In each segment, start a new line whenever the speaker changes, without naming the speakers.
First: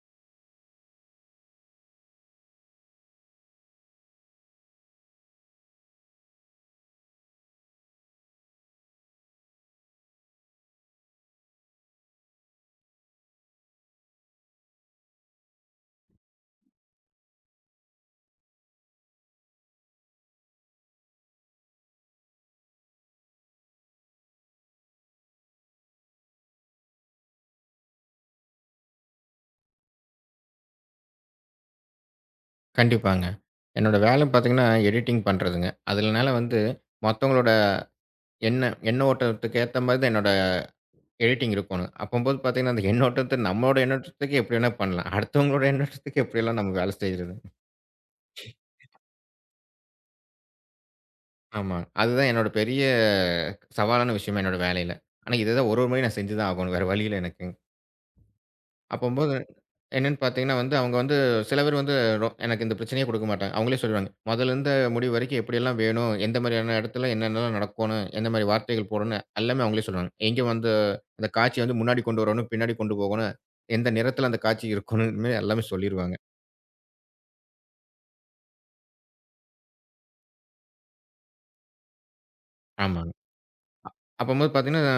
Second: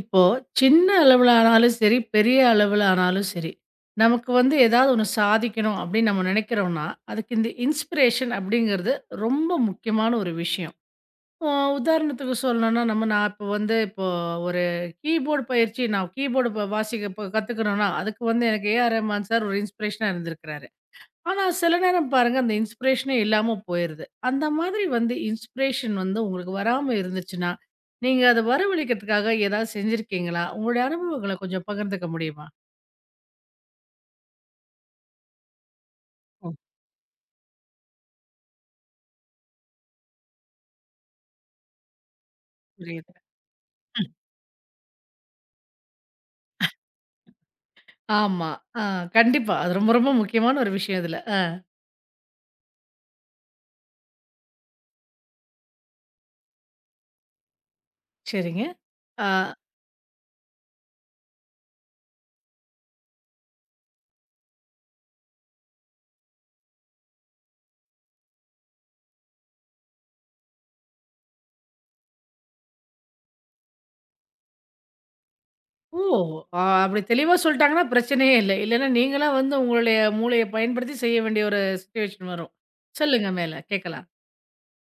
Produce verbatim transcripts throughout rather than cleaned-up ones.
இப்போ சின்ன அளவுல ஆனாலும் சரி, பெரிய அளவுல ஆனாலும் சரி, நமக்கு வந்து ஏதாவது ஒண்ணு சாதிக்கணும் அப்படின்னு நம்ம நினைக்கிறோம்னா, அதுக்கு இந்த இன்ஸ்பிரேஷன் அப்படிங்கிறது ரொம்ப முக்கியமான ஒரு விஷயம். இப்போ உதாரணத்துக்கு சொல்லணும்னா, நம்ம நான் இப்போ வந்து இப்போ ஒரு கீபோர்டு பயிற்சி நான் கீபோர்டு ப வாசிக்க இப்ப கத்துக்கணும்னா, அதுக்கு வந்து எனக்கு ஏ.ஆர். ரஹ்மான் சார் ஒரு இன்ஸ்பிரேஷனா இருந்திருக்கிறாரு. ஆனா, சில நேரம் பாருங்க அந்த இன்ஸ்பிரேஷனே இல்லாம போயிருது. அந்த மாதிரி வந்து இன்ஸ்பிரேஷன் வந்து உங்களுக்கு வராம இருந்துச்சுன்னா, நீங்க அத வரவழைக்கிறதுக்காக ஏதாவது செஞ்சிருக்கீங்களா? உங்களுடைய அனுபவங்கள கொஞ்சம் பகிர்ந்துக்க முடியுமா?
கண்டிப்பாங்க. என்னோட வேலை பார்த்தீங்கன்னா, எடிட்டிங் பண்றதுங்க. அதனால
ஓ!
வந்து மத்தவங்களோட எண்ண எண்ண ஓட்டத்துக்கு ஏத்த மாரி தான் என்னோட எடிட்டிங் இருக்கணும். அப்பம்போது பார்த்தீங்கன்னா, அந்த
புரியுது.
எண்ணோட்டத்த நம்மளோட எண்ணோட்டத்துக்கு எப்படி வேணா பண்ணலாம். அடுத்தவங்களோட எண்ணோட்டத்துக்கு எப்படியெல்லாம் நம்ம வேலை செய்றது.
ஆமா. ஆ கண்டிப்பா. அது ரொம்ப ரொம்ப முக்கியமான ஒரு விஷயம் இதுல. அ
ஆமா. அதுதான் என்னோட பெரிய சவாலான விஷயமே என்னோட வேலையில. ஆனா, இத தான் ஒரு ஒரு முறையும் நான் செஞ்சு தான் ஆகணும். வேற வழி இல்ல எனக்கு.
சரிங்க. ஆ
அப்பம்போது என்னன்னு பார்த்தீங்கன்னா வந்து, அவங்க வந்து சில பேர் வந்து ரொ எனக்கு இந்த பிரச்சனையே குடுக்க மாட்டாங்க. அவங்களே சொல்லிருவாங்க. "மொதல்ல இருந்து முடிவு வரைக்கும் எப்படியெல்லாம் வேணும், எந்த மாரியான இடத்துல என்னென்னலாம் நடக்கணும், எந்த மாரி வார்த்தைகள் போடணும்" எல்லாமே அவங்களே சொல்லுவாங்க. எங்க வந்து அந்த காட்சிய வந்து முன்னாடி கொண்டு வரணும், பின்னாடி கொண்டு போகணும், எந்த நிறத்தில அந்த காட்சி இருக்கணும், இது மாரி எல்லாமே
ஓ!
சொல்லிருவாங்க.
அ அப்படி தெளிவா சொல்ட்டாங்கன்னா பிரச்சனையே இல்ல. இல்லன்னா நீங்களா வந்து உங்களுடைய மூளைய பயன்படுத்தி செய்ய வேண்டிய ஒரு சிச்சுவேஷன் வரும்.
ஆமாங்க.
சொல்லுங்க மேல கேட்கலாம்.
அப்பம்போது பார்த்தீங்கன்னா,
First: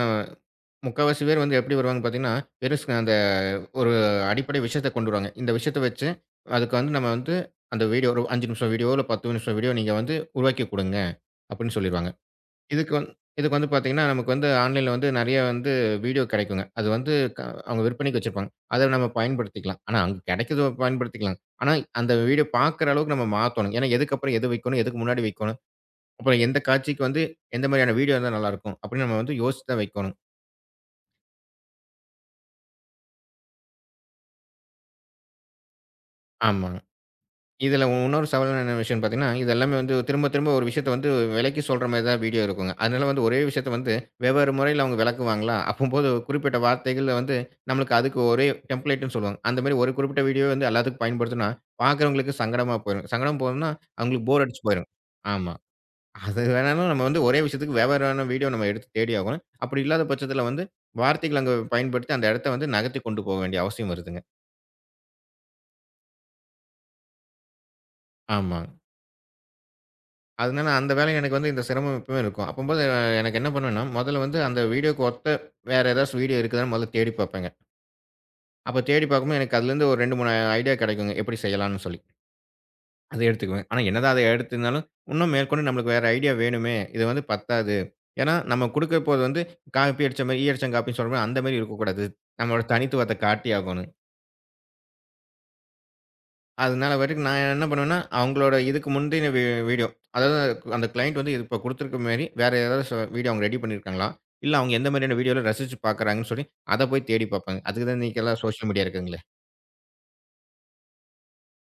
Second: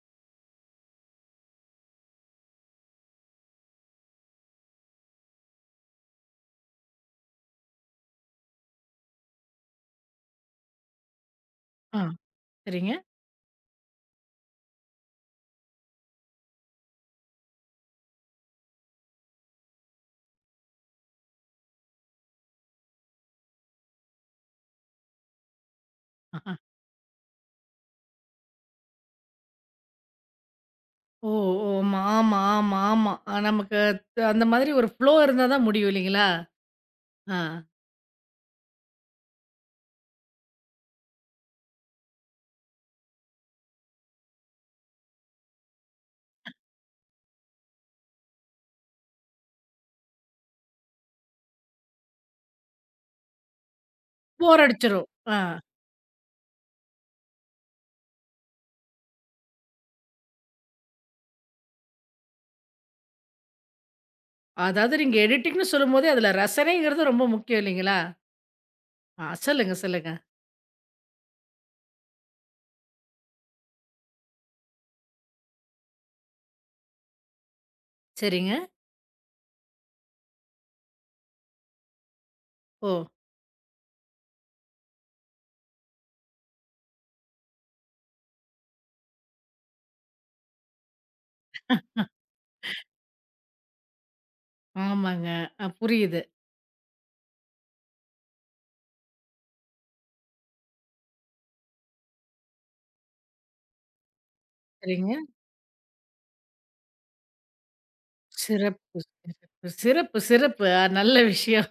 முக்காவாசி பேர் வந்து எப்படி வருவாங்கன்னு பார்த்தீங்கன்னா, வெறும் ஸ் அந்த ஒரு அடிப்படை விஷயத்த கொண்டு வருவாங்க. இந்த விஷயத்த வச்சு, அதுக்கு வந்து நம்ம வந்து அந்த வீடியோ ஒரு ஐந்து நிமிஷம் வீடியோ, இல்ல பத்து நிமிஷம் வீடியோ நீங்க வந்து உருவாக்கி குடுங்க. அப்படின்னு
ஆ
சொல்லிருவாங்க. இதுக்கு
சரிங்க.
வந் இதுக்கு வந்து பார்த்தீங்கன்னா, நமக்கு வந்து ஆன்லைன்ல வந்து நெறைய வந்து வீடியோ கெடைக்குங்க. அது வந்து க அவங்க விற்பனைக்கு வச்சிருப்பாங்க. அத நம்ம பயன்படுத்திக்கலாம். ஆனா, அங்க கெடைக்கிறத பயன்படுத்திக்கலாம். ஆனா, அந்த வீடியோ பார்க்குற அளவுக்கு நம்ம மாத்தணும். ஏன்னா, எதுக்கப்புறம் எது வைக்கணும்? எதுக்கு முன்னாடி வைக்கணும்? அப்புறம் எந்த காட்சிக்கு வந்து எந்த மாரியான வீடியோ இருந்தா நல்லாருக்கும்? அப்படின்னு நம்ம வந்து யோசிச்சு தான் வைக்கணும்.
ஓ! ஓ! ஆமா, ஆமா, ஆமா, ஆமா. அ நமக்கு த- அந்த மாதிரி ஒரு ஃப்ளோ இருந்தா தான் முடியும் இல்லைங்களா?
ஆமா.
ஆ.
இதில இன்னொரு சவாலான என்ன விஷயம்னு பார்த்தீங்கன்னா, இது எல்லாமே வந்து திரும்ப திரும்ப ஒரு விஷயத்த வந்து விளக்கி சொல்ற மாரி தான் வீடியோ இருக்குங்க. அதனால வந்து ஒரே விஷயத்த வந்து வெவ்வேறு முறையில அவங்க விளக்குவாங்களா, அப்பம்போது குறிப்பிட்ட வார்த்தைகள்ல வந்து நம்மளுக்கு அதுக்கு ஒரே டெம்ப்ளேட்ன்னு சொல்லுவாங்க. அந்த மாரி ஒரு குறிப்பிட்ட வீடியோ வந்து எல்லாத்துக்கும் பயன்படுத்துனா, பார்க்குறவங்களுக்கு சங்கடமா போயிரும். சங்கடம் போனோம்னா, அவங்களுக்கு போர்
போர்
அடிச்சு போயிரும்.
அடிச்சிரும். ஆ.
ஆமா. அது வேணாலும் நம்ம வந்து ஒரே விஷயத்துக்கு வெவ்வேறான வீடியோ நம்ம எடுத்து தேடி ஆகணும். அப்படி இல்லாத பட்சத்தில வந்து வார்த்தைகள் அங்க பயன்படுத்தி அந்த இடத்த வந்து நகர்த்தி கொண்டு போக வேண்டிய அவசியம் வருதுங்க.
அதாவது நீங்க எடிட்டிங்ன்னு சொல்லும்போதே அதுல ரசனைங்கிறது ரொம்ப முக்கியம் இல்லைங்களா?
ஆமா.
ஆ சொல்லுங்க, சொல்லுங்க.
அதனால அந்த வேலை எனக்கு வந்து இந்த சிரமம் எப்பவுமே இருக்கும். அப்பம்போது அஹ், எனக்கு என்ன பண்ணுவேன்னா, முதல்ல வந்து அந்த வீடியோக்கு ஒத்த வேற ஏதாச்சும் வீடியோ இருக்குதான்னு முதல்ல தேடி பார்ப்பேங்க.
சரிங்க.
அப்ப தேடி பார்க்கும்போது எனக்கு அதுலேருந்து ஒரு ரெண்டு, மூணு ஐடியா கிடைக்குங்க. எப்படி செய்யலாம்ன்னு சொல்லி.
ஓ!
அத எடுத்துக்குவேன். ஆனா என்னதான் அத எடுத்திருந்தாலும், இன்னும் மேற்கொண்டு நம்மளுக்கு வேற ஐடியா வேணுமே! இது வந்து பத்தாது. ஏன்னா, நம்ம குடுக்க போறது வந்து, காப்பி அடிச்ச மாரி, ஈ அடிச்சம் காப்பின்னு சொல்றோம்ல, அந்த மாரி இருக்கக்கூடாது. நம்மளோட தனித்துவத்த காட்டியாகணும்.
ஆமாங்க. அ புரியுது.
அதனால பாட்டுக்கு நான் என்ன பண்ணுவேன்னா, அவங்களோட இதுக்கு முந்தின வீ வீடியோ. அதாவது அந்த கிளையண்ட் வந்து இப்ப குடுத்திருக்க மாரி வேற ஏதாவது சொ வீடியோ அவங்க ரெடி பண்ணியிருக்காங்களா? இல்ல அவங்க எந்த
சரிங்க.
மாரியான வீடியோல ரசிச்சு பார்க்குறாங்கன்னு சொல்லி, அத போய் தேடி பார்ப்பாங்க. அதுக்கு தான் இன்னைக்கெல்லாம் சோசியல் மீடியா
சிறப்பு,
இருக்குங்களே.
சிறப்பு, சிறப்பு, சிறப்பு. அ நல்ல விஷயம்.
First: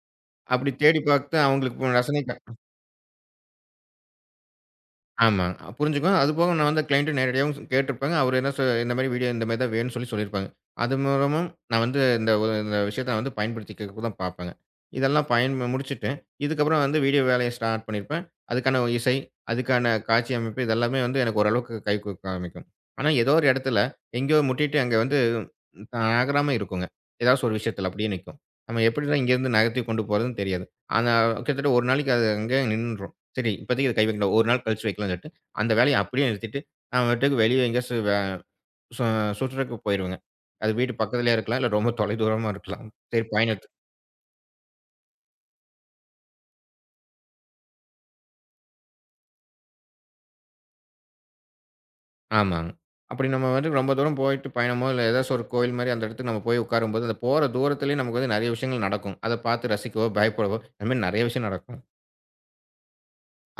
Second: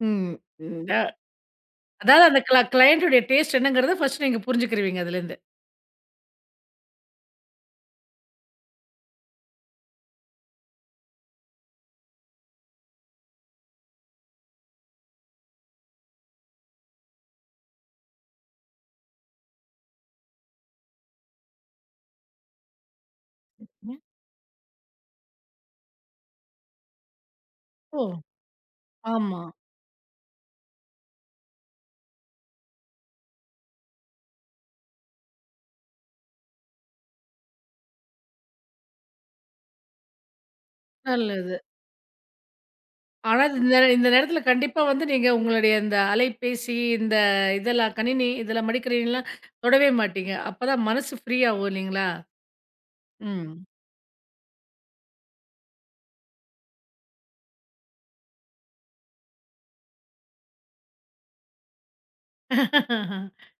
ம்.
அப்படி தேடி
ட
பார்த்து அவங்களுக்கு ரசனை
அதாவது அந்த க்ள கிளையண்ட் உடைய டேஸ்ட் என்னங்கிறத ஃபர்ஸ்ட் நீங்க புரிஞ்சுக்கிருவீங்க அதுலேருந்து.
ஆமா. அ புரிஞ்சுக்குவேன். அதுபோக நான் வந்து கிளையன்ட்ட நேரடியாவும் ஸ் கேட்டுருப்பேங்க. அவரு என்ன சொ இந்த மாரி வீடியோ இந்த மாரி தான் வேணும்னு சொல்லி சொல்லியிருப்பாங்க. அது மூலமும் நான் வந்து இந்த ஒரு இந்த விஷயத்த நான் வந்து பயன்படுத்திக்கிறதுக்கு தான் பார்ப்பேங்க. இதெல்லாம் பயன் முடிச்சுட்டு, இதுக்கப்புறம் வந்து வீடியோ வேலைய ஸ்டார்ட் பண்ணியிருப்பேன். அதுக்கான இசை, அதுக்கான காட்சி அமைப்பு இது எல்லாமே வந்து எனக்கு ஓரளவுக்கு கை குடுக்க ஆரம்பிக்கும். ஆனா ஏதோ ஒரு இடத்துல எங்கேயோ முட்டிட்டு அங்க வந்து நகராம இருக்குங்க. ஏதாச்சும் ஒரு விஷயத்துல
ஓ!
அப்படியே நிக்கும். நம்ம எப்படிலாம்
ஆமா.
இங்கேருந்து நகர்த்தி கொண்டு போறதுன்னு தெரியாது. ஆனா கிட்டத்தட்ட ஒரு நாளைக்கு அது அங்கேயே நின்றும் சரி, இப்போதைக்கு இத கை வைக்கணும். ஒரு நாள் கழிச்சு வைக்கலாம்னு சொல்லிட்டு, அந்த வேலைய அப்படியே நிறுத்திட்டு, நான் பாட்டுக்கு வெளிய எங்கேயாச்சு வே சு சுற்றுறக்கு போயிருவேங்க. அது வீட்டு பக்கத்திலேயே
நல்லது.
இருக்கலாம். இல்ல ரொம்ப தொலைதூரமா இருக்கலாம். சரி
ஆனா, அது
பயணத்து
இந்த நேர- இந்த நேரத்தில கண்டிப்பா வந்து நீங்க உங்களுடைய இந்த அலைபேசி, இந்த இதெல்லாம் கணினி இதெல்லாம் மடிக்கணினிலாம் தொடவே மாட்டீங்க. அப்பதான் மனசு ஃப்ரீ ஆகும் இல்லைங்களா?
ஆமாங்க. அப்படி நம்ம
ம்.
வந்து ரொம்ப தூரம் போயிட்டு பயணமோ, இல்ல ஏதாச்சும் ஒரு கோயில் மாரி அந்த இடத்துக்கு நம்ம போய் உட்காரும்போது, அந்த போற தூரத்திலேயே நமக்கு வந்து நெறைய விஷயங்கள் நடக்கும். அத பார்த்து ரசிக்கவோ, பயப்படவோ, அந்த மாரி நெறைய விஷயம் நடக்கும்.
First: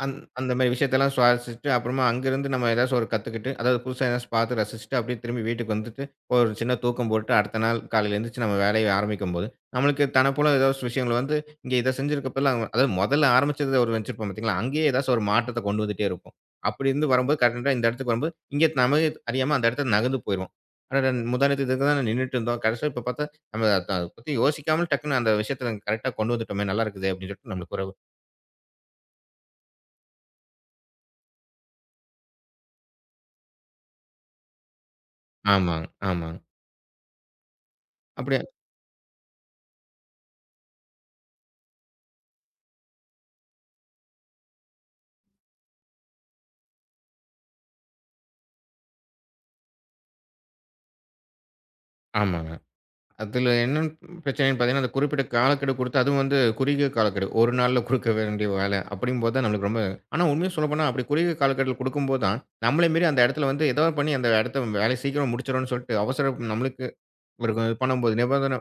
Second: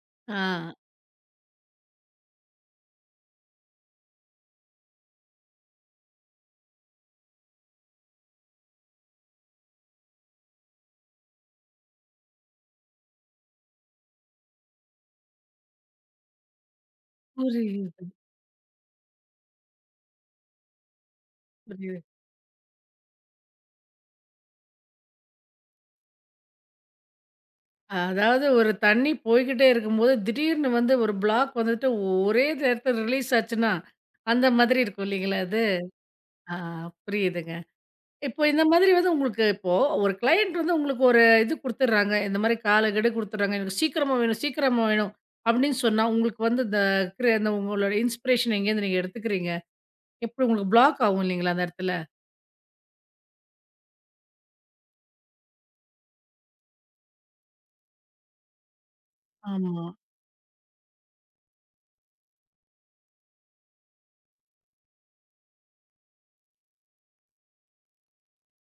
அந்
ஆ
அந்த மாரி விஷயத்தெல்லாம் சுவாரசிச்சுட்டு, அப்புறமா அங்கருந்து நம்ம ஏதாச்சும் ஒரு கத்துக்கிட்டு, அதாவது புதுசா ஏதாச்சும் பார்த்து ரசிச்சுட்டு, அப்படியே திரும்பி வீட்டுக்கு வந்துட்டு, ஒரு சின்ன தூக்கம் போட்டு, அடுத்த நாள் காலையில எந்திரிச்சு நம்ம வேலைய ஆரம்பிக்கும்போது, நம்மளுக்கு தனப்போல ஏதாச்சும் விஷயங்கள் வந்து, இங்க இத செஞ்சிருக்கப்பலாம் அதாவது மொதல்ல ஆரம்பிச்சது ஒரு வச்சிருப்போம் பார்த்தீங்களா? அங்கேயே ஏதாச்சும் ஒரு மாற்றத்த கொண்டு வந்துட்டே இருப்போம். அப்படி இருந்து வரும்போது கரெக்ட்டா இந்த
புரியுது,
இடத்துக்கு வரும்போது, இங்க நமக்கே அறியாம அந்த இடத்த நகர்ந்து போயிருவோம். அடடா! முந்தாநேத்து இதுக்கு
புரியுது.
தான நின்னுட்டு இருந்தோம். கடைசியில இப்ப பார்த்தா, நம்ம அத அத பத்தி யோசிக்காம டக்குனு அந்த விஷயத்த கரெக்ட்டா கொண்டு வந்துட்டோமே! நல்லா இருக்குதே! அப்படின்னு சொல்லிட்டு நம்மளுக்கு ஒரு
அதாவது ஒரு தண்ணி போய்க்கிட்டே இருக்கும்போது, திடீர்னு வந்து ஒரு பிளாக் வந்துட்டு ஒரே நேரத்தில ரிலீஸ் ஆச்சுன்னா, அந்த மாதிரி இருக்கும் இல்லைங்களா அது?
ஆமாங்க, ஆமாங்க.
ஆ புரியுதுங்க.
அப்படி
இப்போ இந்த மாதிரி வந்து உங்களுக்கு இப்போ ஒரு கிளையண்ட் வந்து உங்களுக்கு ஒரு இது குடுத்துடுறாங்க. இந்த மாதிரி காலக்கெடு குடுத்துடுறாங்க. "எனக்கு சீக்கிரமா வேணும், சீக்கிரமா வேணும்." அப்படின்னு சொன்னா, உங்களுக்கு வந்து இந்த கிர இந்த உங்களோட இன்ஸ்பிரேஷன் எங்கேருந்து நீங்க எடுத்துக்கிறீங்க? எப்படி உங்களுக்கு பிளாக் ஆகும் இல்லைங்களா அந்த இடத்துல?
ஆமாங்க. அதில என்ன பிரச்சனைன்னு பார்த்தீங்கன்னா, அந்த குறிப்பிட்ட காலக்கெடு கொடுத்து அதுவும் வந்து குறுகிய காலக்கெடு. ஒரு நாள்ல குடுக்க வேண்டிய வேலை அப்படிங்கும்போது தான் நம்மளுக்கு ரொம்ப
ஆமா.
ஆனா உண்மைய சொல்லப்போனா அப்படி குறுகிய காலக்கெடுல குடுக்கும்போது தான், நம்மள மீறி அந்த இடத்துல வந்து ஏதாவது பண்ணி அந்த இடத்த வேலைய சீக்கிரம் முடிச்சுரணும்னு சொல்லிட்டு அவசரம் நம்மளுக்கு ஒரு இது பண்ணும்போது நிபந்தனை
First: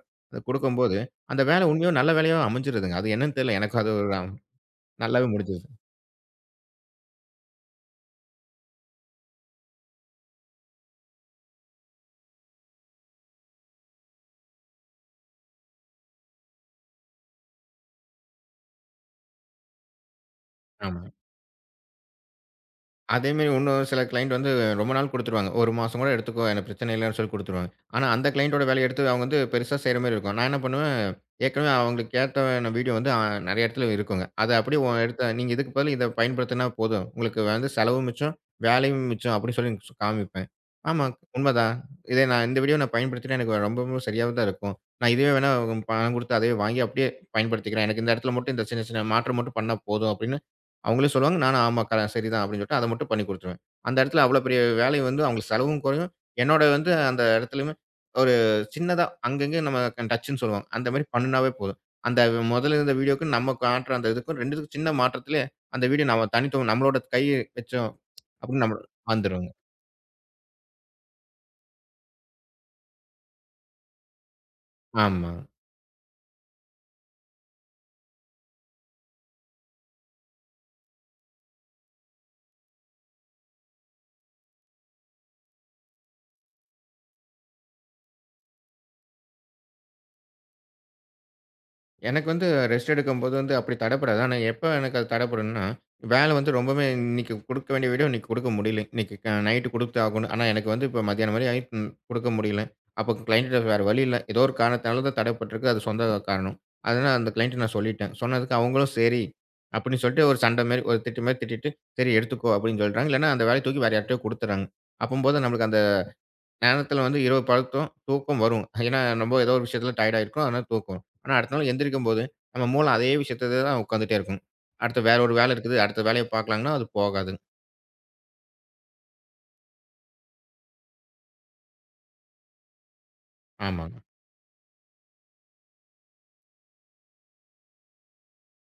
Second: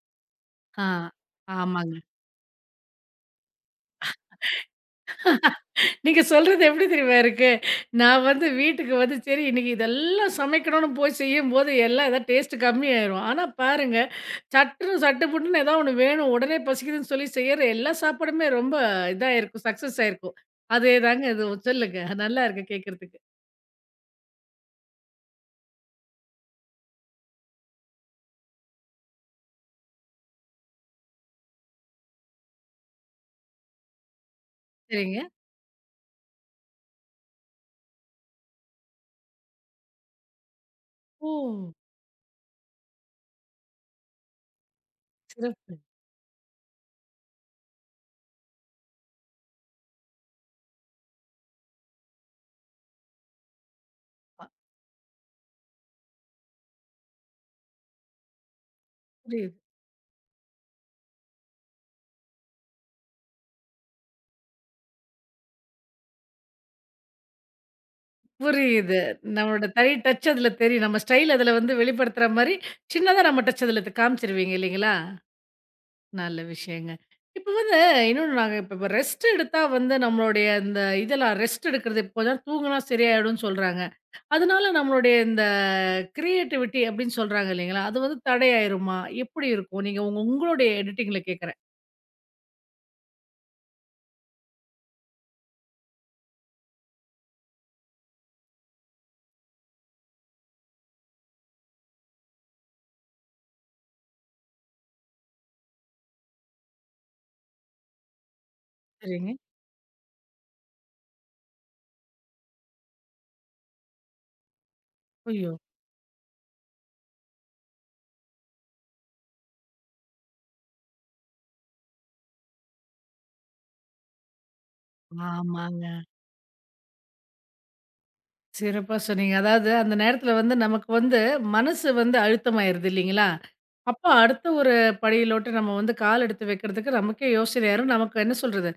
ஆ.
குடுக்கும்போது, அந்த வேலை உண்மையோ
ஆமாங்க.
நல்ல வேலையோ அமைஞ்சிருதுங்க. அது என்னன்னு தெரியல. எனக்கு அது ஒரு அம்- நல்லாவே முடிஞ்சுது.
நீங்க சொல்றது எப்படி தெரியுமா இருக்கு? நான் வந்து வீட்டுக்கு வந்து சரி இன்னைக்கு இதெல்லாம் சமைக்கணும்னு போய் செய்யும்போது எல்லாம் ஏதாவது டேஸ்ட் கம்மியாயிரும். ஆனா பாருங்க, சட்டுன்னு சட்டு புட்டுன்னு ஏதாவது ஒண்ணு வேணும், உடனே பசிக்குதுன்னு சொல்லி செய்யற எல்லா சாப்பாடுமே ரொம்ப இதா இருக்கும், சக்சஸ் ஆயிருக்கும்.
ஆமா.
அதேதாங்க இதுவும். சொல்லுங்க. நல்லா இருக்கு கேட்கறதுக்கு.
அதே மாரி இன்னும் சில கிளையண்ட் வந்து ரொம்ப நாள் குடுத்துருவாங்க. ஒரு மாசம் கூட எடுத்துக்கோ, எனக்கு பிரச்சனை இல்லன்னு சொல்லி குடுத்துருவாங்க. ஆனா அந்த கிளையண்ட்டோட வேலைய எடுத்து அவங்க வந்து பெருசா செய்ற மாரி இருக்கும். நான் என்ன பண்ணுவேன், ஏற்கனவே அவங்களுக்கு ஏத்தன வீடியோ வந்து அ நெறைய இடத்துல இருக்குங்க. அத அப்படியே ஒ
சரிங்க.
எடுத்து நீங்க இதுக்கு பதில் இத பயன்படுத்தினா போதும். உங்களுக்கு வந்து செலவும் மிச்சம், வேலையும் மிச்சம் அப்படின்னு சொல்லி சு காமிப்பேன். ஆமா,
ஓ!
உண்மதான். இதே நான் இந்த வீடியோ நான் பயன்படுத்தினா எனக்கு ரொம்பவும் சரியாவே தான் இருக்கும். நான் இதுவே வேணா
சிறப்பு.
பணம் குடுத்து அதையே வாங்கி அப்படியே பயன்படுத்திக்கிறேன். எனக்கு இந்த இடத்துல மட்டும் இந்த சின்ன சின்ன மாற்றம் மட்டும் பண்ணா போதும் அப்படின்னு அவங்களே சொல்லுவாங்க. நானும் ஆமா க சரிதான் அப்படின்னு சொல்லிட்டு அத மட்டும் பண்ணி குடுத்துருவேன். அந்த இடத்துல அவ்வளோ
அ
பெரிய வேலை வந்து அவங்களுக்கு செலவும் குறையும். என்னோட வந்து அந்த இடத்துலயுமே ஒரு சின்னதா
புரியுது.
அங்கங்க நம்ம டச்சுன்னு சொல்லுவாங்க. அந்த மாரி பண்ணுனாவே போதும். அந்த முதல்ல இருந்த வீடியோக்கும் நம்ம காட்டுற அந்த இதுக்கும் 2த்துக்கும் சின்ன மாற்றத்திலே அந்த வீடியோ நம்ம தனித்துவம் நம்மளோட கை வச்சோம் அப்படின்னு நம்ம
புரியுது.
வந்துருங்க.
நம்மளோட தனி டச் அதுல தெரியும். நம்ம ஸ்டைல் அதுல வந்து வெளிப்படுத்துற மாரி, சின்னதா நம்ம டச் அதுல காமிச்சிருவீங்க இல்லைங்களா?
ஆமா.
நல்ல விஷயங்க. இப்ப வந்து இன்னொன்னு நாங்க இப்ப இப்ப ரெஸ்ட் எடுத்தா வந்து நம்மளுடைய இந்த இதெல்லாம் ரெஸ்ட் எடுக்கிறது இப்போதான் தூங்குனா சரியாயிடும்னு சொல்றாங்க. அதனால நம்மளுடைய இந்த கிரியேட்டிவிட்டி அப்படின்னு சொல்றாங்க இல்லைங்களா? அது வந்து தடையாயிருமா? எப்படி இருக்கும்? நீங்க உங்க உங்களுடைய எடிட்டிங்ல கேட்கிறேன்.
எனக்கு வந்து ரெஸ்ட் எடுக்கும்போது வந்து அப்படி தடைப்படாது. ஆனா எப்ப எனக்கு அது தடைப்படும்ன்னா, வேலை வந்து ரொம்பவுமே இன்னைக்கு குடுக்க வேண்டிய வீடியோ இன்னைக்கு குடுக்க முடியல. இன்னைக்கு க நைட்டு குடுத்து ஆகணும். ஆனா எனக்கு வந்து இப்ப மத்தியானம் வரை ஆயிட்டு குடுக்க முடியல. அப்போ கிளையண்ட்ட வேற வழி இல்ல. ஏதோ ஒரு காரணத்தினால தான் தடைப்பட்டிருக்கு. அது சொந்த காரணம். அதனால அந்த கிளையண்ட்ட நான் சொல்லிட்டேன். சொன்னதுக்கு அவங்களும் சரி
சரிங்க.
அப்படின்னு சொல்லிட்டு ஒரு சண்டை மாரி, ஒரு திட்டு மாரி திட்டிட்டு, சரி எடுத்துக்கோ அப்படின்னு சொல்றாங்க. இல்லன்னா அந்த வேலைய தூக்கி வேற யார்ட்டயோ குடுத்துர்றாங்க. அப்பம்போது
ஐயோ!
நம்மளுக்கு அந்த நேரத்தில வந்து இரவு படுத்தோம், தூக்கம் வரும். ஏன்னா, நம்ம ஏதோ ஒரு விஷயத்தில டயர்ட் ஆயிருக்கும். அதனால தூக்கம் வரும். ஆனா, அடுத்த நாள் எந்திரிக்கும்போது, நம்ம மூளை அதே விஷயத்த தான் உட்காந்துட்டே இருக்கும். அடுத்து வேற ஒரு வேலை இருக்குது.
ஆமாங்க.
அடுத்த வேலைய பார்க்கலாம்ன்னா, அது போகாது.
சிறப்பா சொன்னீங்க. அதாவது அந்த நேரத்துல வந்து நமக்கு வந்து மனசு வந்து அழுத்தமாயிருது இல்லைங்களா?
ஆமாங்க.
அப்ப அடுத்த ஒரு படியிலோட்டு நம்ம வந்து கால் எடுத்து வைக்கிறதுக்கு நமக்கே யோசனையாயிரும். நமக்கு என்ன சொல்றது?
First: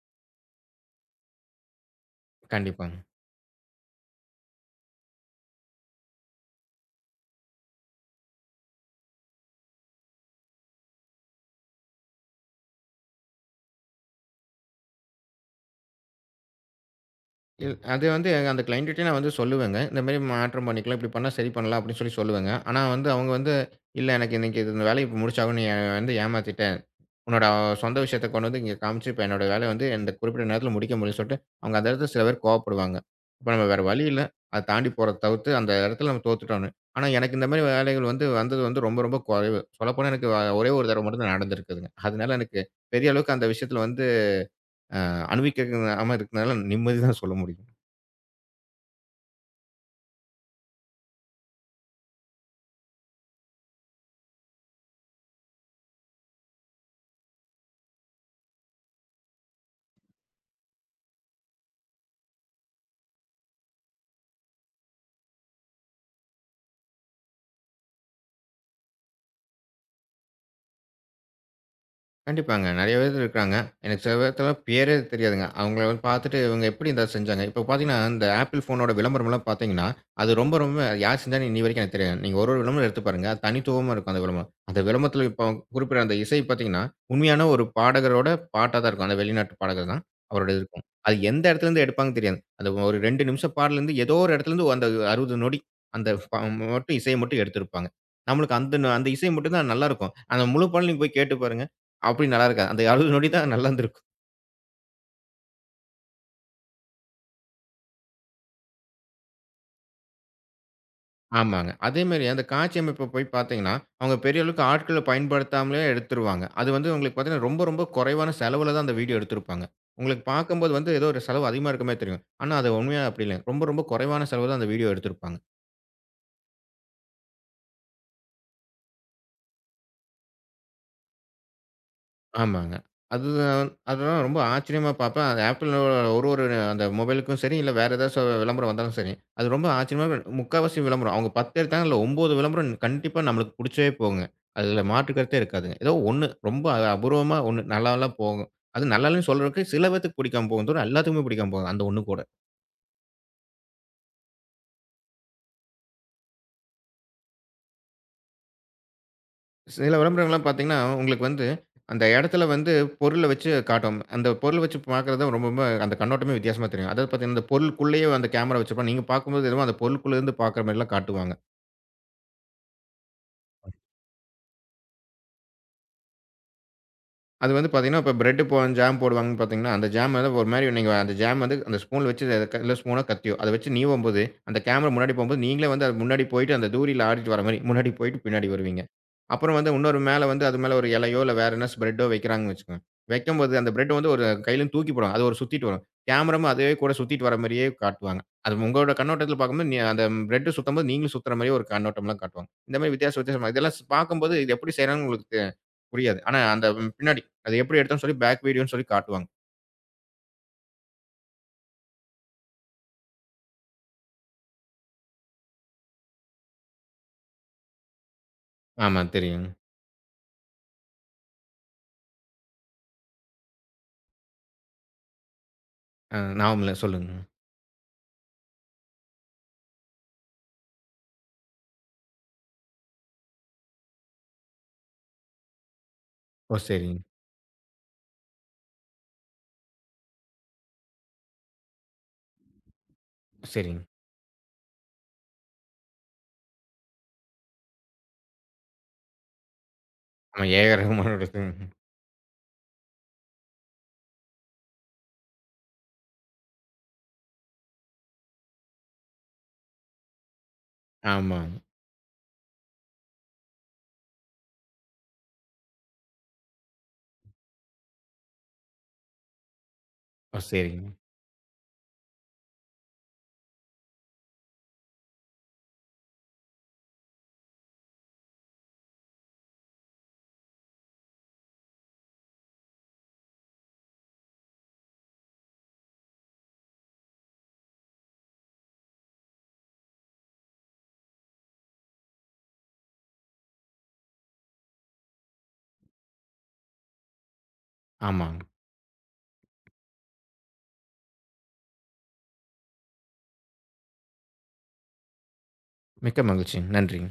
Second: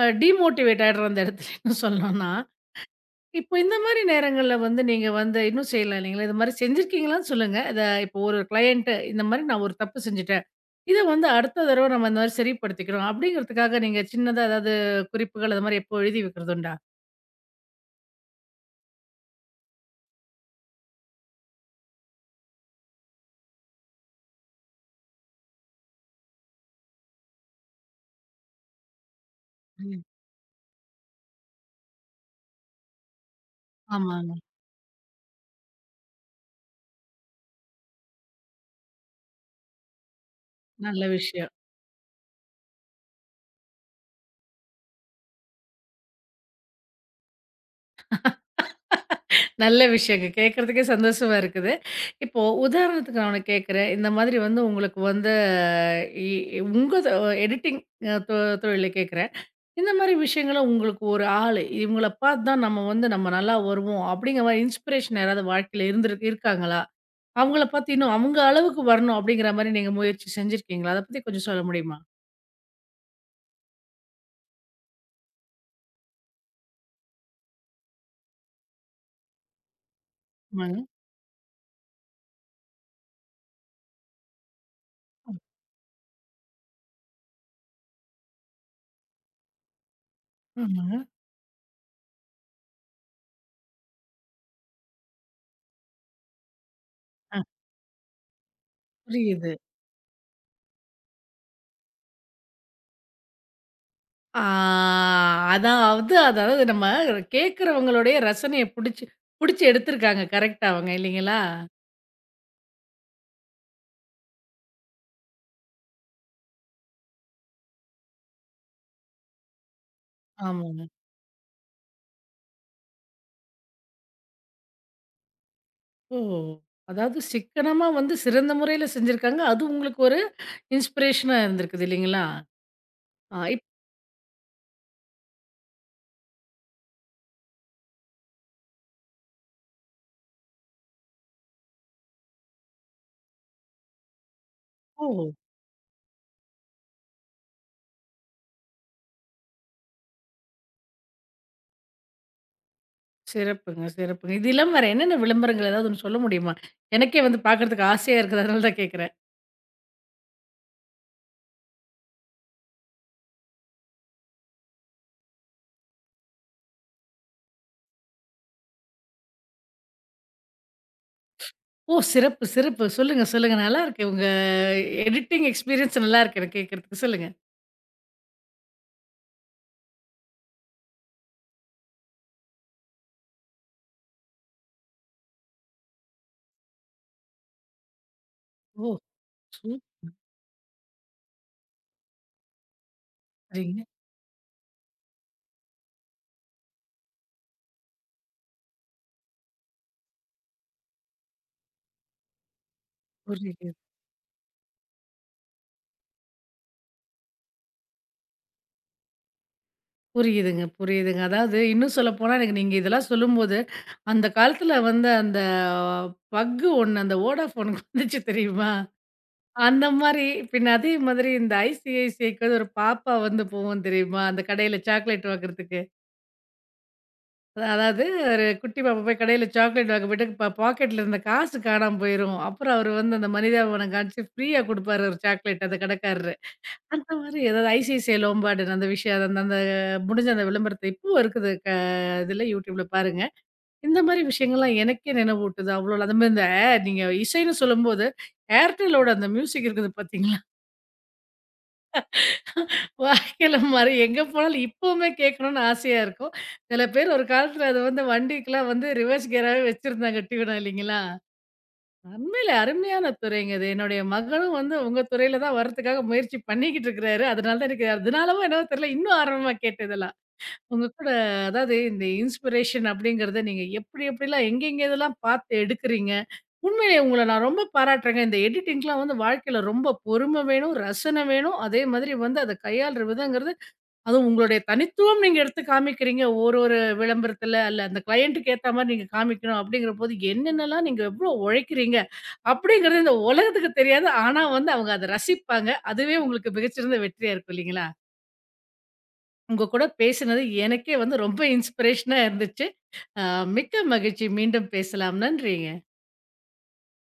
அ டிமோட்டிவேட் ஆயிடுறோம் அந்த இடத்துல என்ன சொல்லணும்னா.
கண்டிப்பாங்க.
இப்போ இந்த மாரி நேரங்கள்ல வந்து நீங்க வந்து இன்னும் செய்யலாம் இல்லைங்களா? இது மாரி செஞ்சிருக்கீங்களான்னு சொல்லுங்க. இத இப்போ ஒரு கிளையன்ட் இந்த மாரி நான் ஒரு தப்பு செஞ்சுட்டேன். இத வந்து அடுத்த தடவ நம்ம இந்த மாரி சரிப்படுத்திக்கிறோம் அப்படிங்கிறதுக்காக நீங்க சின்னதா ஏதாவது குறிப்புகள் அது மாரி எப்போ எழுதி வைக்கிறது உண்டா?
இல் அது வந்து எங்க அந்த கிளையன்ட்ட்டயே நான் வந்து சொல்லுவேங்க. இந்த மாரி மாற்றம் பண்ணிக்கலாம். இப்படி பண்ணா சரி பண்ணலாம் அப்படின்னு சொல்லி சொல்லுவேங்க. ஆனா வந்து அவங்க வந்து, "இல்ல எனக்கு இன்னைக்கு இது இந்த வேலைய முடிச்சாகணும். நீ என்ன வந்து ஏமாத்திட்ட." உன்னோட சொந்த விஷயத்த கொண்டு வந்து இங்க காமிச்சு, இப்ப என்னோட வேலைய வந்து
ம்.
இந்த குறிப்பிட்ட நேரத்தில முடிக்க முடியும்ன்னு சொல்லிட்டு, அவங்க அந்த இடத்துல சில பேர் கோவப்படுவாங்க. இப்ப நம்ம வேற வழி இல்ல.
ஆமாங்க.
அத தாண்டி போறத தவிர்த்து அந்த இடத்துல நம்ம தோத்துட்டோம்ன்னு. ஆனா எனக்கு இந்த மாரி வேலைகள் வந்து வந்தது வந்து ரொம்ப ரொம்ப குறைவு. சொல்லப்போனா எனக்கு வ ஒரே ஒரு
நல்ல
தடவ மட்டும் தான்
விஷயம்.
நடந்திருக்குதுங்க. அதனால எனக்கு பெரிய அளவுக்கு அந்த விஷயத்துல வந்து அஹ், அனுபவிக்காம இருக்கிறதுனால நிம்மதி தான் சொல்ல முடியும்.
நல்ல விஷயங்க. கேட்கறதுக்கே சந்தோஷமா இருக்குது. இப்போ உதாரணத்துக்கு நான் ஒண்ணு கேட்கிறேன். இந்த மாதிரி வந்து உங்களுக்கு வந்து இ உங்க தொ எடிட்டிங் அ தொ தொழில கேட்கிறேன். இந்த மாரி விஷயங்கள உங்களுக்கு ஒரு ஆளு, இவங்கள பார்த்து தான் நம்ம வந்து நம்ம நல்லா வருவோம் அப்படிங்கிற மாரி இன்ஸ்பிரேஷன் யாராவது வாழ்க்கையில இருந்திருக்கு இருக்காங்களா? அவங்கள பார்த்து இன்னும் அவங்க அளவுக்கு வரணும் அப்படிங்கிற மாரி நீங்க முயற்சி செஞ்சிருக்கீங்களா? அத பத்தி கொஞ்சம் சொல்ல முடியுமா?
கண்டிப்பாங்க. நெறைய பேர் இருக்காங்க. எனக்கு சில பேர்த்தலாம் பேரே தெரியாதுங்க. அவங்கள வந்து பாத்துட்டு இவங்க எப்படி இத செஞ்சாங்க? இப்ப பாத்தீங்கன்னா, இந்த ஆப்பிள் ஃபோனோட விளம்பரம்லாம் பாத்தீங்கன்னா, அது ரொம்ப ரொம்ப
ஆமாங்க.
யார் செஞ்சான்னு இன்னி வரைக்கும் எனக்கு தெரியாது. நீங்க ஒரு ஒரு விளம்பரம் எடுத்து பாருங்க. அது தனித்துவமா இருக்கும் அந்த விளம்பரம். அந்த விளம்பரத்துல இப்போ குறிப்பிடுற அந்த இசை பாத்தீங்கன்னா, உண்மையான ஒரு பாடகரோட பாட்டா தான் இருக்கும். அந்த வெளிநாட்டு பாடகர் தான் அவரோடது இருக்கும்.
ஆமாங்க.
அது எந்த இடத்துலருந்து எடுப்பாங்கன்னு தெரியாது. அந்த ஒரு ரெண்டு நிமிஷம் பாடலருந்து ஏதோ ஒரு இடத்துலருந்து அந்த அறுபது நொடி அந்த ப மட்டும் இசைய
ஆ
மட்டும் எடுத்திருப்பாங்க. நம்மளுக்கு அந்த அந்த இசை
புரியுது.
மட்டும் தான் நல்லாருக்கும். அந்த முழு பாடல் நீங்க போய் கேட்டு பாருங்க. அப்படி நல்லா இருக்காது. அந்த அறுபது நொடி தான் நல்லா இருந்திருக்கும்.
ஆ அதாவது அதாவது நம்ம கேட்கிறவங்களுடைய ரசனைய புடிச்சு புடிச்சு எடுத்திருக்காங்க கரெக்ட்டா அவங்க இல்லைங்களா?
ஆமாங்க. அதேமாரி அந்த காட்சி அமைப்ப போய் பார்த்தீங்கன்னா, அவங்க பெரிய அளவுக்கு ஆட்கள பயன்படுத்தாமலே எடுத்துருவாங்க. அது வந்து உங்களுக்கு பார்த்தீங்கன்னா, ரொம்ப ரொம்ப குறைவான செலவுல தான் அந்த வீடியோ எடுத்திருப்பாங்க. உங்களுக்கு பார்க்கும்போது
ஆமாங்க.
வந்து ஏதோ ஒரு செலவு அதிகமா இருக்க மாரி தெரியும். ஆனா அது உண்மையா அப்படி இல்ல. ரொம்ப ரொம்ப குறைவான செலவுல தான் அந்த வீடியோ எடுத்திருப்பாங்க.
ஓ! அதாவது சிக்கனமா வந்து சிறந்த முறையில செஞ்சிருக்காங்க. அது உங்களுக்கு ஒரு இன்ஸ்பிரேஷனா இருந்திருக்குது இல்லைங்களா?
ஆமாங்க.
ஆ
அதுதான் அதெல்லாம் ரொம்ப ஆச்சரியமா பார்ப்பேன். அந்த ஆப்பிளோட ஒரு ஒரு அந்த மொபைலுக்கும் சரி, இல்ல வேற ஏதாச்சும் விளம்பரம் வந்தாலும் சரி, அது ரொம்ப ஆச்சரியமா இருக்கும். முக்காவாசி விளம்பரம். அவங்க பத்து எடுத்தாங்க இல்ல ஒன்பது விளம்பரம் கண்டிப்பா நம்மளுக்கு புடிச்சே போகுங்க. அதுல மாற்று
இப்போ
கருத்தே இருக்காதுங்க. ஏதோ ஒன்னு ரொம்ப அ- அபூர்வமா ஒன்னு நல்லாலாம் போகும். அது நல்லாலன்னு சொல்றதுக்கு சில பேத்துக்கு பிடிக்காம போகும் தவிர எல்லாத்துக்குமே பிடிக்காம போகும். அந்த ஒன்னு கூட.
சிறப்புங்க, சிறப்புங்க. இது இல்லாம வேற என்னென்ன விளம்பரங்கள் ஏதாவது ஒண்ணு சொல்ல முடியுமா? எனக்கே வந்து பார்க்கறதுக்கு ஆசையா இருக்குது. அதனால தான் கேட்கிறேன்.
சில விளம்பரங்கள்லாம் பார்த்தீங்கன்னா, உங்களுக்கு வந்து அந்த இடத்துல வந்து பொருள வச்சு காட்டும். அந்த பொருள் வச்சு பார்க்குறது தான் ரொம்ப ரொம்ப அந்த கண்ணோட்டமே வித்தியாசமா தெரியும். அதாவது பார்த்தீங்கன்னா, அந்த பொருளுக்குள்ளேயே அந்த கேமரா வச்சிருப்பாங்க. நீங்க பார்க்கும்போது என்னமோ அந்த பொருளுக்குள்ளேருந்து பார்க்குற மாரிலாம் காட்டுவாங்க.
ஓ! சிறப்பு, சிறப்பு. சொல்லுங்க, சொல்லுங்க. நல்லா இருக்கு. உங்க எடிட்டிங் எக்ஸ்பீரியன்ஸ் நல்லா இருக்கு எனக்கு கேட்கறதுக்கு. சொல்லுங்க.
அது வந்து பார்த்தீங்கன்னா, இப்ப பிரெட் போ ஜாம் போடுவாங்கன்னு பார்த்தீங்கன்னா, அந்த ஜாம் வந்து ஒரு மாரி நீங்க அந்த ஜாம் வந்து அந்த ஸ்பூன்ல வச்சு இல்ல ஸ்பூனோ, கத்தியோ அத வச்சு நீவும்போது, அந்த கேமரா முன்னாடி போம்போது, நீங்களே வந்து அது முன்னாடி போயிட்டு அந்த தூரியில ஆடிட்டு வர மாரி, முன்னாடி போயிட்டு பின்னாடி வருவீங்க.
ஓ!
அப்புறம் வந்து இன்னொரு
சூப்பருங்க.
மேல வந்து அது மேல ஒரு இலையோ, இல்ல வேற என்ன பிரெட்டோ வைக்கிறாங்கன்னு வச்சுக்கோங்க. வைக்கும்போது அந்த பிரெட் வந்து ஒரு கையிலருந்து தூக்கி போடுவாங்க. அது ஒரு சுத்திட்டு வரும். கேமராவும் அதே கூட சுத்திட்டு வர மாரியே காட்டுவாங்க. அது உங்களோட கண்ணோட்டத்துல பார்க்கும்போது, நீ அந்த பிரெட் சுத்தம்போது நீங்களும் சுத்துற மாரியே ஒரு கண்ணோட்டம்லாம் காட்டுவாங்க. இந்த மாரி வித்தியாச வித்தியாசமா
புரியுது.
இதெல்லாம் பார்க்கும்போது, இது எப்படி செய்றாங்கன்னு உங்களுக்கு புரியாது. ஆனா அந்த பின்னாடி அது எப்படி எடுத்தோம்னு சொல்லி பேக் வீடியோன்னு சொல்லி காட்டுவாங்க.
புரியுதுங்க, புரியுதுங்க. அதாவது இன்னும் சொல்லப்போனா, எனக்கு நீங்க இதெல்லாம் சொல்லும்போது, அந்த காலத்துல வந்து அந்த பக்கு ஒண்ணு அந்த Vodafoneக்கு வந்துச்சு தெரியுமா?
ஆமா தெரியுங்க.
அந்த மாரி பின்ன அதே மாதிரி இந்த ICICIக்கு ஒரு பாப்பா வந்து போவும் தெரியுமா? அந்த கடையில சாக்லேட் வாங்குறதுக்கு.
அ ஞாபகம் இல்ல சொல்லுங்க.
அதா- அதாவது ஒரு குட்டி பாப்பா போய் கடையில சாக்லேட் வாங்க போயிட்டு ப பாக்கெட்ல இருந்த காசு காணாம போயிரும். அப்புறம் அவரு வந்து அந்த மனிதாபிமானம் காமிச்சு ஃப்ரீயா குடுப்பாரு ஒரு சாக்லேட் அந்த கடைக்காரரு.
ஓ! சரிங்க,
அந்த மாரி ஏதாவது ஐசிஐசிஐ லோம்பார்டுன்னு அந்த விஷயம் அது அந்த அந்த முடிஞ்ச அந்த விளம்பரத்த இப்பவும் இருக்குது. க இதுல YouTubeல பாருங்க.
சரிங்க.
இந்த மாரி விஷயங்கள்லாம் எனக்கே நினைவூட்டுது. அவ்வளோ அது மாரி இந்த air, நீங்க இசைன்னு சொல்லும்போது, Airtelஓட அந்த மியூசிக் இருக்குது பார்த்தீங்களா?
ஆமா ஏ ஆர் ரகுமானோடது.
வாழ்க்கையில மாரி எங்க போனாலும் இப்பவுமே கேட்கணும்னு ஆசையா இருக்கும். சில பேர் ஒரு காலத்துல அது வந்து வண்டிக்குலாம் வந்து ரிவர்ஸ் கியராவே வச்சிருந்தாங்க டியூனா இல்லைங்களா?
ஆமாங்க.
உண்மையில அருமையான துறைங்க இது. என்னுடைய மகனும் வந்து உங்க துறையில தான் வரதுக்காக முயற்சி பண்ணிக்கிட்டு இருக்கிறாரு. அதனால தான் எனக்கு அதனாலவோ என்னவோ தெரியல, இன்னும் ஆர்வமா கேட்டேன் இதெல்லாம்.
ஓ! சரிங்க.
உங்க கூட அதாவது இந்த இன்ஸ்பிரேஷன் அப்படிங்கிறத நீங்க எப்படி எப்படிலாம் எங்கெங்க இதெல்லாம் பார்த்து எடுக்குறீங்க. உண்மையிலே உங்கள நான் ரொம்ப பாராட்டுறேங்க. இந்த எடிட்டிங்லாம் வந்து வாழ்க்கையில ரொம்ப பொறுமை வேணும், ரசனை வேணும். அதே மாதிரி வந்து அத கையாள்ற விதங்கிறது அதுவும் உங்களுடைய தனித்துவம் நீங்க எடுத்து காமிக்கிறீங்க. ஒரு ஒரு விளம்பரத்துல அல்ல அந்த கிளையன்ட்டுக்கு ஏத்த மாரி நீங்க காமிக்கணும் அப்படிங்கிறபோது என்னென்னலாம் நீங்க எவ்வளோ உழைக்கிறீங்க அப்படிங்கிறது இந்த உலகத்துக்கு தெரியாது. ஆனா வந்து அவங்க அத ரசிப்பாங்க. அதுவே உங்களுக்கு மிகச்சிறந்த வெற்றியா இருக்கும் இல்லைங்களா?
ஆமாங்க.
உங்க கூட பேசினது எனக்கே வந்து ரொம்ப இன்ஸ்பிரேஷனா இருந்துச்சு. அ மிக்க மகிழ்ச்சி. மீண்டும் பேசலாம். நன்றிங்க.
மிக்க மகிழ்ச்சிங்க. நன்றிங்க.